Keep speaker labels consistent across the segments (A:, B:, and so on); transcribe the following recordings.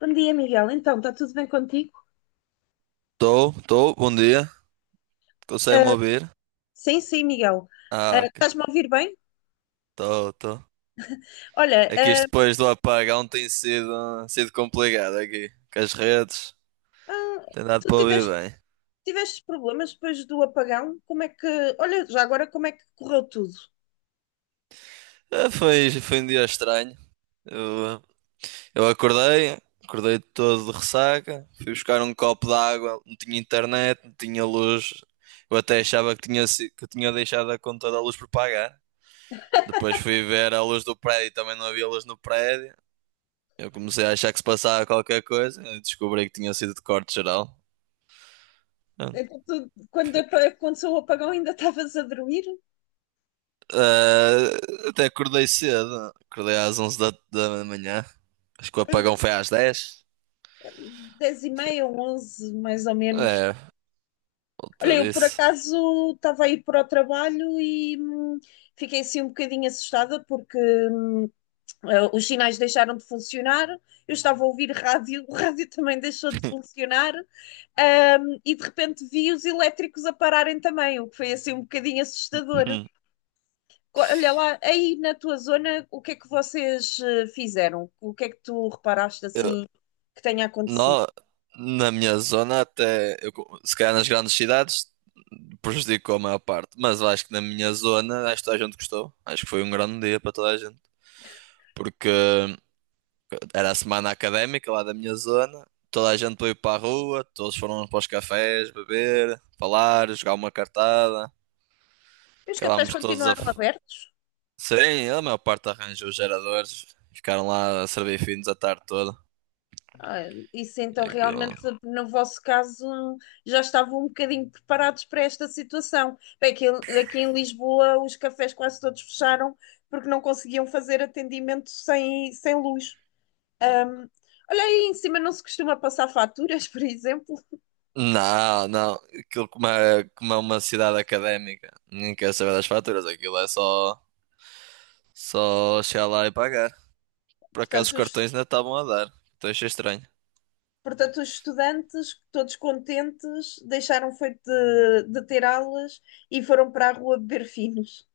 A: Bom dia, Miguel. Então, está tudo bem contigo?
B: Tô. Bom dia. Consegue-me
A: Ah,
B: ouvir?
A: sim, sim, Miguel.
B: Ah, ok.
A: Estás-me a ouvir bem?
B: tô Estou.
A: Olha,
B: É que isto depois do apagão tem sido complicado aqui. Com as redes,
A: ah,
B: tem dado
A: tu
B: para ouvir
A: tiveste,
B: bem.
A: tiveste problemas depois do apagão? Como é que. Olha, já agora, como é que correu tudo?
B: Ah, foi um dia estranho. Eu, eu acordei todo de ressaca. Fui buscar um copo de água, não tinha internet, não tinha luz. Eu até achava que que tinha deixado a conta da luz por pagar. Depois fui ver a luz do prédio, também não havia luz no prédio. Eu comecei a achar que se passava qualquer coisa, descobri que tinha sido de corte geral. Pronto.
A: Então, tu, quando aconteceu o apagão, ainda estavas a dormir?
B: Ah, até acordei cedo, acordei às 11 da manhã. Acho que o apagão foi às 10.
A: Dez e meia ou onze, mais ou menos.
B: É,
A: Olha,
B: volta
A: eu por
B: disso.
A: acaso estava a ir para o trabalho e fiquei assim um bocadinho assustada porque hum, os sinais deixaram de funcionar, eu estava a ouvir rádio, o rádio também deixou de funcionar, e de repente vi os elétricos a pararem também, o que foi assim um bocadinho assustador.
B: Hum.
A: Olha lá, aí na tua zona, o que é que vocês fizeram? O que é que tu reparaste
B: Eu,
A: assim que tenha acontecido?
B: nó- Na minha zona, se calhar nas grandes cidades, prejudicou a maior parte, mas eu acho que na minha zona, acho que toda a gente gostou. Acho que foi um grande dia para toda a gente, porque era a semana académica lá da minha zona. Toda a gente foi para a rua, todos foram para os cafés beber, falar, jogar uma cartada.
A: E os cafés
B: Acabámos todos a.
A: continuaram
B: f-
A: abertos?
B: Sim, a maior parte arranjou os geradores. Ficaram lá a servir finos a tarde toda.
A: Ah, isso então
B: E
A: realmente,
B: aquilo.
A: no vosso caso, já estavam um bocadinho preparados para esta situação. Bem, aqui, aqui em Lisboa os cafés quase todos fecharam porque não conseguiam fazer atendimento sem luz. Olha aí, em cima não se costuma passar faturas, por exemplo.
B: Não, não. Aquilo como é uma cidade académica. Nem quer saber das faturas. Aquilo é só. Só chegar lá e pagar. Por acaso os
A: Portanto, os,
B: cartões ainda estavam a dar. Então achei estranho.
A: portanto, os estudantes, todos contentes, deixaram feito de ter aulas e foram para a rua beber finos.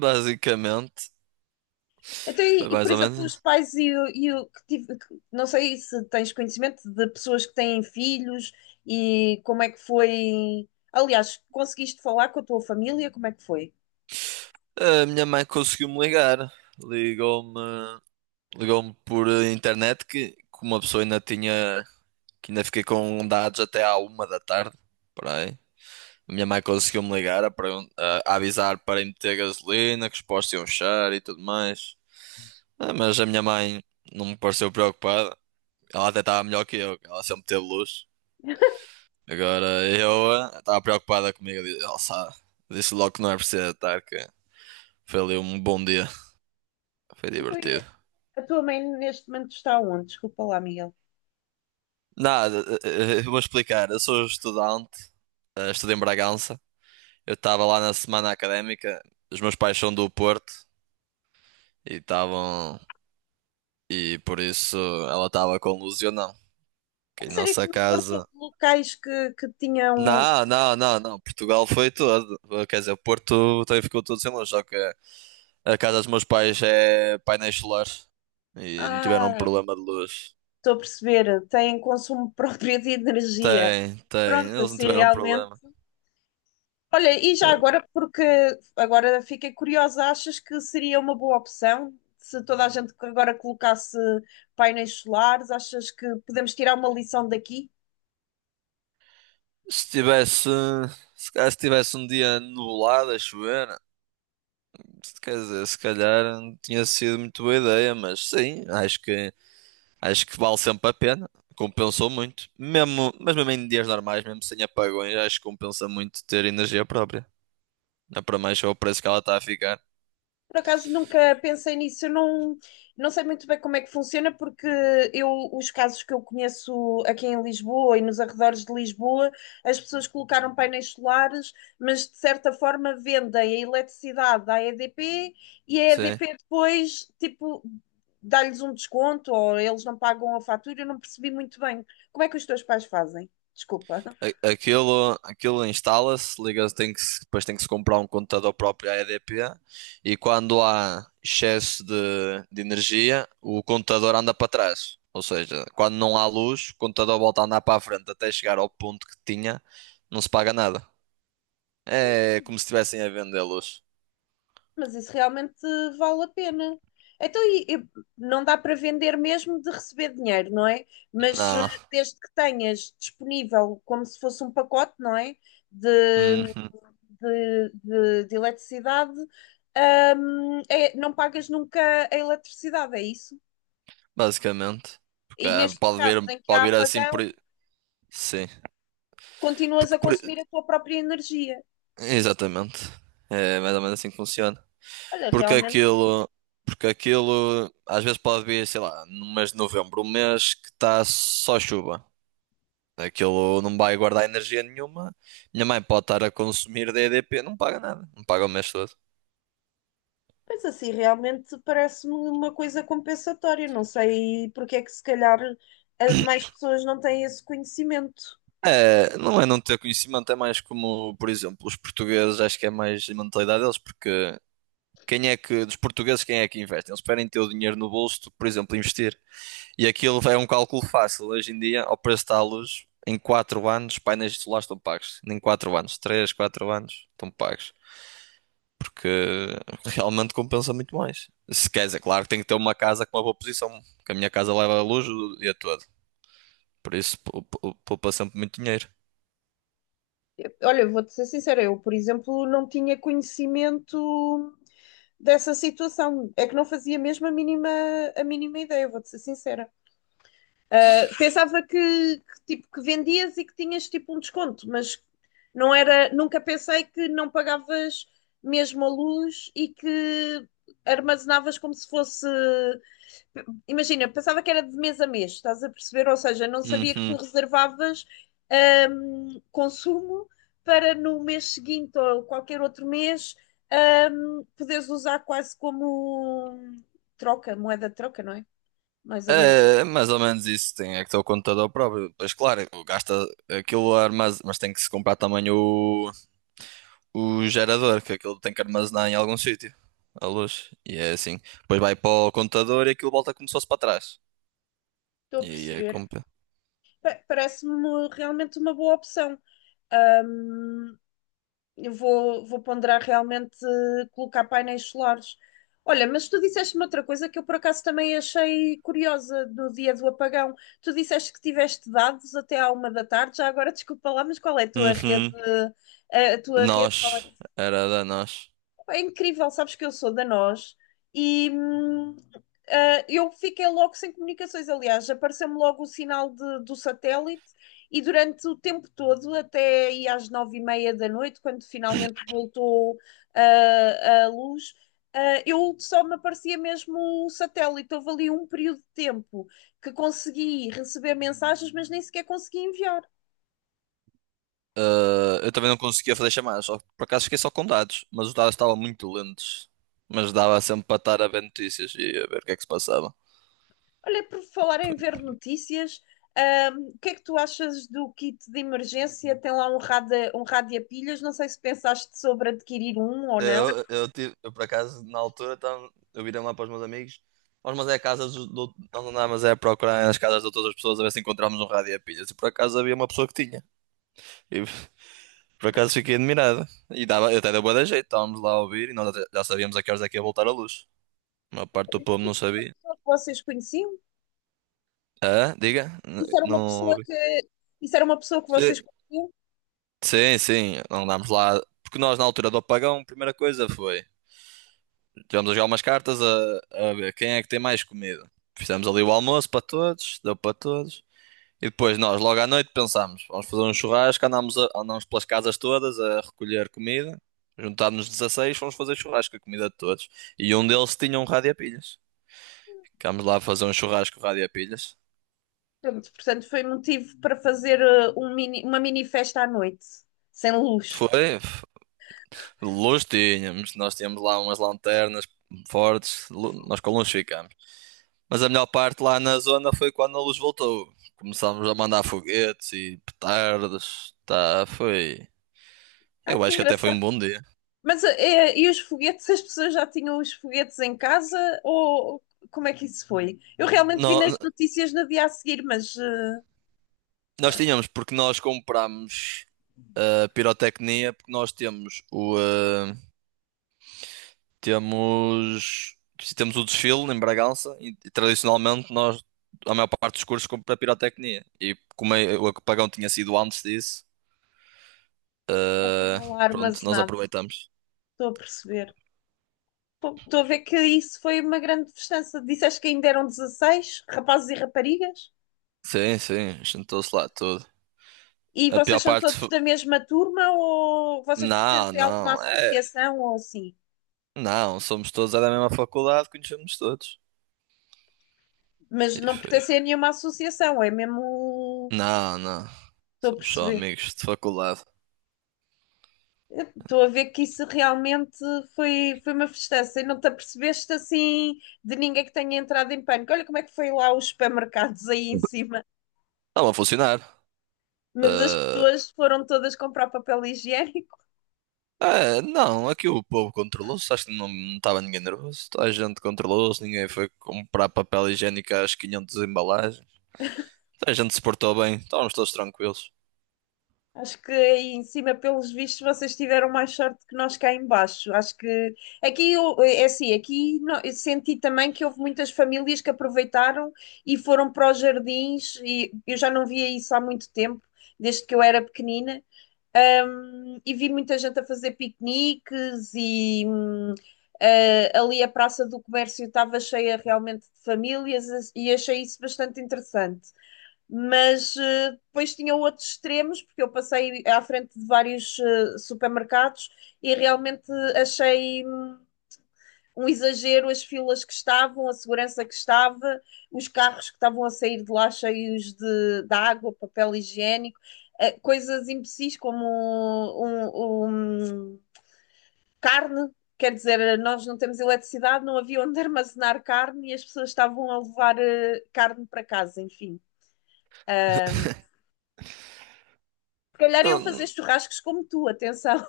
B: Basicamente.
A: Então,
B: Foi
A: por
B: mais ou
A: exemplo, os
B: menos.
A: pais e o que tive, que- não sei se tens conhecimento de pessoas que têm filhos e como é que foi. Aliás, conseguiste falar com a tua família? Como é que foi?
B: A minha mãe conseguiu-me ligar. Ligou-me, ligou-me por internet que uma pessoa ainda tinha, que ainda fiquei com dados até à uma da tarde. Por aí. A minha mãe conseguiu-me ligar a avisar para ir meter gasolina, que os postos iam fechar e tudo mais. Ah, mas a minha mãe não me pareceu preocupada. Ela até estava melhor que eu, ela sempre teve luz. Agora eu estava preocupada comigo. Ela sabe, disse logo que não é preciso estar, que foi ali um bom dia. Foi
A: Então, e
B: divertido.
A: a tua mãe neste momento está onde? Desculpa lá, Miguel.
B: Nada, vou explicar. Eu sou estudante, estudo em Bragança. Eu estava lá na semana académica, os meus pais são do Porto e estavam. E por isso ela estava com Lúcio, não que
A: A
B: em
A: sério que
B: nossa
A: no Porto houve
B: casa.
A: locais que tinham.
B: Não, não, não, não. Portugal foi todo. Quer dizer, o Porto também ficou todo sem luz. Só que a casa dos meus pais é painéis solares e não tiveram
A: Ah,
B: problema de luz.
A: estou a perceber, têm consumo próprio de energia.
B: Tem, tem.
A: Pronto,
B: Eles não
A: assim
B: tiveram
A: realmente.
B: problema.
A: Olha, e já agora, porque agora fiquei curiosa, achas que seria uma boa opção se toda a gente agora colocasse painéis solares? Achas que podemos tirar uma lição daqui?
B: Se tivesse, se calhar se tivesse um dia nublado a chover, quer dizer, se calhar não tinha sido muito boa ideia, mas sim, acho que vale sempre a pena. Compensou muito. Mesmo em dias normais, mesmo sem apagões, acho que compensa muito ter energia própria. Não é para mais só o preço que ela está a ficar.
A: Por acaso nunca pensei nisso, eu não, não sei muito bem como é que funciona, porque eu, os casos que eu conheço aqui em Lisboa e nos arredores de Lisboa, as pessoas colocaram painéis solares, mas de certa forma vendem a eletricidade à EDP e a
B: Sim.
A: EDP depois, tipo, dá-lhes um desconto ou eles não pagam a fatura, eu não percebi muito bem. Como é que os teus pais fazem? Desculpa.
B: Aquilo, aquilo instala-se, liga, tem que, se- depois tem que se comprar um computador próprio à EDP e quando há excesso de energia, o computador anda para trás. Ou seja, quando não há luz, o computador volta a andar para a frente até chegar ao ponto que tinha, não se paga nada. É como se estivessem a vender luz.
A: Mas isso realmente vale a pena. Então, e não dá para vender mesmo de receber dinheiro, não é? Mas
B: Não.
A: desde que tenhas disponível como se fosse um pacote, não é? De,
B: Uhum.
A: de eletricidade, não pagas nunca a eletricidade, é isso?
B: Basicamente. Porque
A: E nestes casos em que
B: pode
A: há
B: vir assim
A: apagão,
B: por. Sim.
A: continuas
B: Porque
A: a
B: por... i-
A: consumir a tua própria energia.
B: Exatamente. É mais ou menos assim que funciona.
A: Olha,
B: Porque
A: realmente.
B: aquilo, porque aquilo às vezes pode vir, sei lá, no mês de novembro, um mês que está só chuva. Aquilo não vai guardar energia nenhuma. Minha mãe pode estar a consumir DDP, não paga nada, não paga o mês todo.
A: Pois assim, realmente parece-me uma coisa compensatória. Não sei porque é que se calhar mais pessoas não têm esse conhecimento.
B: É não ter conhecimento, é mais como, por exemplo, os portugueses, acho que é mais a mentalidade deles, porque quem é que, dos portugueses, quem é que investe? Eles preferem ter o dinheiro no bolso do que, por exemplo, investir. E aquilo é um cálculo fácil. Hoje em dia, ao preço da luz, em 4 anos, painéis solares estão pagos. Nem 4 anos, 3 4 anos estão pagos. Porque realmente compensa muito mais. Se queres, é claro que tem que ter uma casa com uma boa posição. Porque a minha casa leva a luz o dia todo. Por isso, poupa sempre muito dinheiro.
A: Olha, vou-te ser sincera, eu, por exemplo, não tinha conhecimento dessa situação. É que não fazia mesmo a mínima ideia, vou-te ser sincera. Ah, que, tipo, que vendias e que tinhas tipo um desconto, mas não era, nunca pensei que não pagavas mesmo a luz e que armazenavas como se fosse imagina, pensava que era de mês a mês, estás a perceber? Ou seja, não sabia que tu
B: Uhum.
A: reservavas consumo para no mês seguinte ou qualquer outro mês poderes usar quase como troca, moeda de troca, não é? Mais ou menos,
B: É, é mais ou menos isso, tem é que ter o computador próprio. Pois claro, gasta aquilo armazém, mas tem que se comprar também o gerador, que aquilo tem que armazenar em algum sítio, a luz. E é assim. Depois vai para o computador e aquilo volta como se fosse para trás.
A: estou a
B: E aí é
A: perceber.
B: compra.
A: Parece-me realmente uma boa opção. Hum, Eu vou ponderar realmente colocar painéis solares. Olha, mas tu disseste-me outra coisa que eu por acaso também achei curiosa do dia do apagão. Tu disseste que tiveste dados até à uma da tarde, já agora desculpa lá, mas qual é a tua rede?
B: Uhum.
A: A tua rede?
B: Nós. Era da nós.
A: É incrível, sabes que eu sou da Nós e eu fiquei logo sem comunicações. Aliás, apareceu-me logo o sinal do satélite e durante o tempo todo, até aí às nove e meia da noite, quando finalmente voltou a luz, eu só me aparecia mesmo o satélite. Houve ali um período de tempo que consegui receber mensagens, mas nem sequer consegui enviar.
B: Ah, eu também não conseguia fazer chamadas. Só, por acaso fiquei só com dados. Mas os dados estavam muito lentos. Mas dava sempre para estar a ver notícias e a ver o que é que se passava.
A: Olha, por falar em ver notícias, o que é que tu achas do kit de emergência? Tem lá um rádio a pilhas, não sei se pensaste sobre adquirir um ou não. Eu
B: Eu, por acaso, na altura, tava, eu virei lá para os meus amigos. Nós andávamos é a procurar nas casas de todas as pessoas a ver se encontrávamos um rádio a pilhas. E por acaso havia uma pessoa que tinha. E por acaso fiquei admirado. E dava, até deu bué da jeito. Estávamos lá a ouvir e já sabíamos a que horas é que ia voltar a luz. A maior parte
A: acho
B: do
A: era
B: povo não
A: uma
B: sabia.
A: pessoa que vocês conheciam?
B: Ah, diga?
A: Isso era
B: Não
A: uma pessoa
B: ouvi.
A: isso era uma pessoa que
B: Sim,
A: vocês conheciam?
B: sim, sim. Andámos lá. Porque nós, na altura do apagão, a primeira coisa foi. Tivemos a jogar umas cartas a ver quem é que tem mais comida. Fizemos ali o almoço para todos, deu para todos. E depois nós, logo à noite, pensámos, vamos fazer um churrasco, andámos pelas casas todas a recolher comida. Juntámos-nos 16, fomos fazer churrasco a comida de todos. E um deles tinha um rádio a pilhas. Ficámos lá a fazer um churrasco com rádio a pilhas.
A: Pronto, portanto, foi motivo para fazer uma mini festa à noite, sem luz.
B: Foi, luz tínhamos, nós tínhamos lá umas lanternas fortes, nós com luz ficámos. Mas a melhor parte lá na zona foi quando a luz voltou. Começámos a mandar foguetes e petardas. Tá, foi.
A: Ah,
B: Eu
A: que
B: acho que até foi
A: engraçado.
B: um bom dia.
A: Mas e os foguetes? As pessoas já tinham os foguetes em casa? Ou como é que isso foi? Eu realmente vi
B: Nó-
A: nas notícias no dia a seguir, mas
B: Nós tínhamos, porque nós comprámos a pirotecnia, porque nós temos o. ah, temos. Temos o desfile em Bragança e tradicionalmente nós, a maior parte dos cursos, compra pirotecnia. E como o apagão tinha sido antes disso,
A: já
B: ah,
A: tinham lá
B: pronto, nós
A: armazenado.
B: aproveitamos.
A: Estou a perceber. Pô, estou a ver que isso foi uma grande festança. Disseste que ainda eram 16 rapazes e raparigas?
B: Sim, sim, juntou-se lá tudo.
A: E
B: A
A: vocês
B: pior
A: são
B: parte,
A: todos da mesma turma ou vocês
B: Não,
A: pertencem a alguma
B: não, é,
A: associação ou assim?
B: não, somos todos é da mesma faculdade, conhecemos todos.
A: Mas
B: E
A: não
B: foi.
A: pertencem a nenhuma associação, é mesmo.
B: Não, não,
A: Estou a
B: somos só
A: perceber.
B: amigos de faculdade.
A: Estou a ver que isso realmente foi uma festança e não te apercebeste assim de ninguém que tenha entrado em pânico. Olha como é que foi lá os supermercados aí em cima.
B: Estava a funcionar.
A: Mas as pessoas foram todas comprar papel higiênico.
B: Ah, é, não, aqui o povo controlou-se, acho que não estava ninguém nervoso. Toda a gente controlou-se, ninguém foi comprar papel higiênico às 500 embalagens. Toda a gente se portou bem, estávamos todos tranquilos.
A: Acho que aí em cima, pelos vistos, vocês tiveram mais sorte que nós cá em baixo. Acho que aqui é assim, aqui eu senti também que houve muitas famílias que aproveitaram e foram para os jardins e eu já não via isso há muito tempo desde que eu era pequenina. E vi muita gente a fazer piqueniques e ali a Praça do Comércio estava cheia realmente de famílias e achei isso bastante interessante. Mas depois tinha outros extremos, porque eu passei à frente de vários supermercados e realmente achei um exagero as filas que estavam, a segurança que estava, os carros que estavam a sair de lá cheios de água, papel higiênico, coisas imbecis como carne. Quer dizer, nós não temos eletricidade, não havia onde armazenar carne e as pessoas estavam a levar carne para casa, enfim. Se calhar iam fazer churrascos como tu, atenção.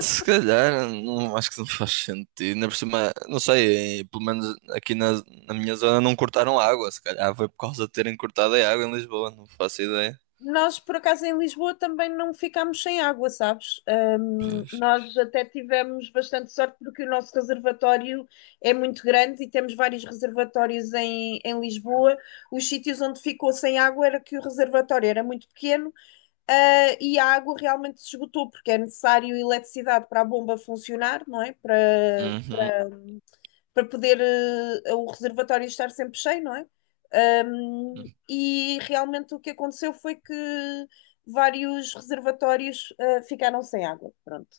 B: Se calhar, não, acho que não faz sentido. Ainda por cima, não sei, pelo menos na minha zona não cortaram água. Se calhar foi por causa de terem cortado a água em Lisboa, não faço ideia.
A: Nós, por acaso, em Lisboa também não ficámos sem água, sabes?
B: Pois.
A: Nós até tivemos bastante sorte porque o nosso reservatório é muito grande e temos vários reservatórios em Lisboa. Os sítios onde ficou sem água era que o reservatório era muito pequeno, e a água realmente se esgotou, porque é necessário eletricidade para a bomba funcionar, não é?
B: Uhum.
A: Para poder o reservatório estar sempre cheio, não é? E realmente o que aconteceu foi que vários reservatórios ficaram sem água. Pronto.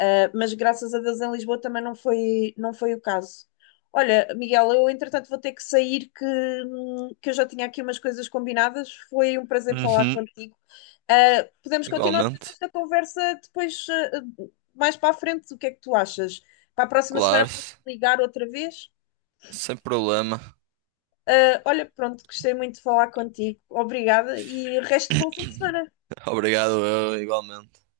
A: Mas graças a Deus em Lisboa também não foi o caso. Olha, Miguel, eu entretanto vou ter que sair, que eu já tinha aqui umas coisas combinadas. Foi um prazer falar
B: Uhum.
A: contigo. Podemos continuar depois
B: Igualmente.
A: esta conversa depois, mais para a frente. O que é que tu achas? Para a próxima semana
B: Claro,
A: posso ligar outra vez?
B: sem problema.
A: Olha, pronto, gostei muito de falar contigo. Obrigada e resto de bom fim de semana.
B: Obrigado, eu, igualmente.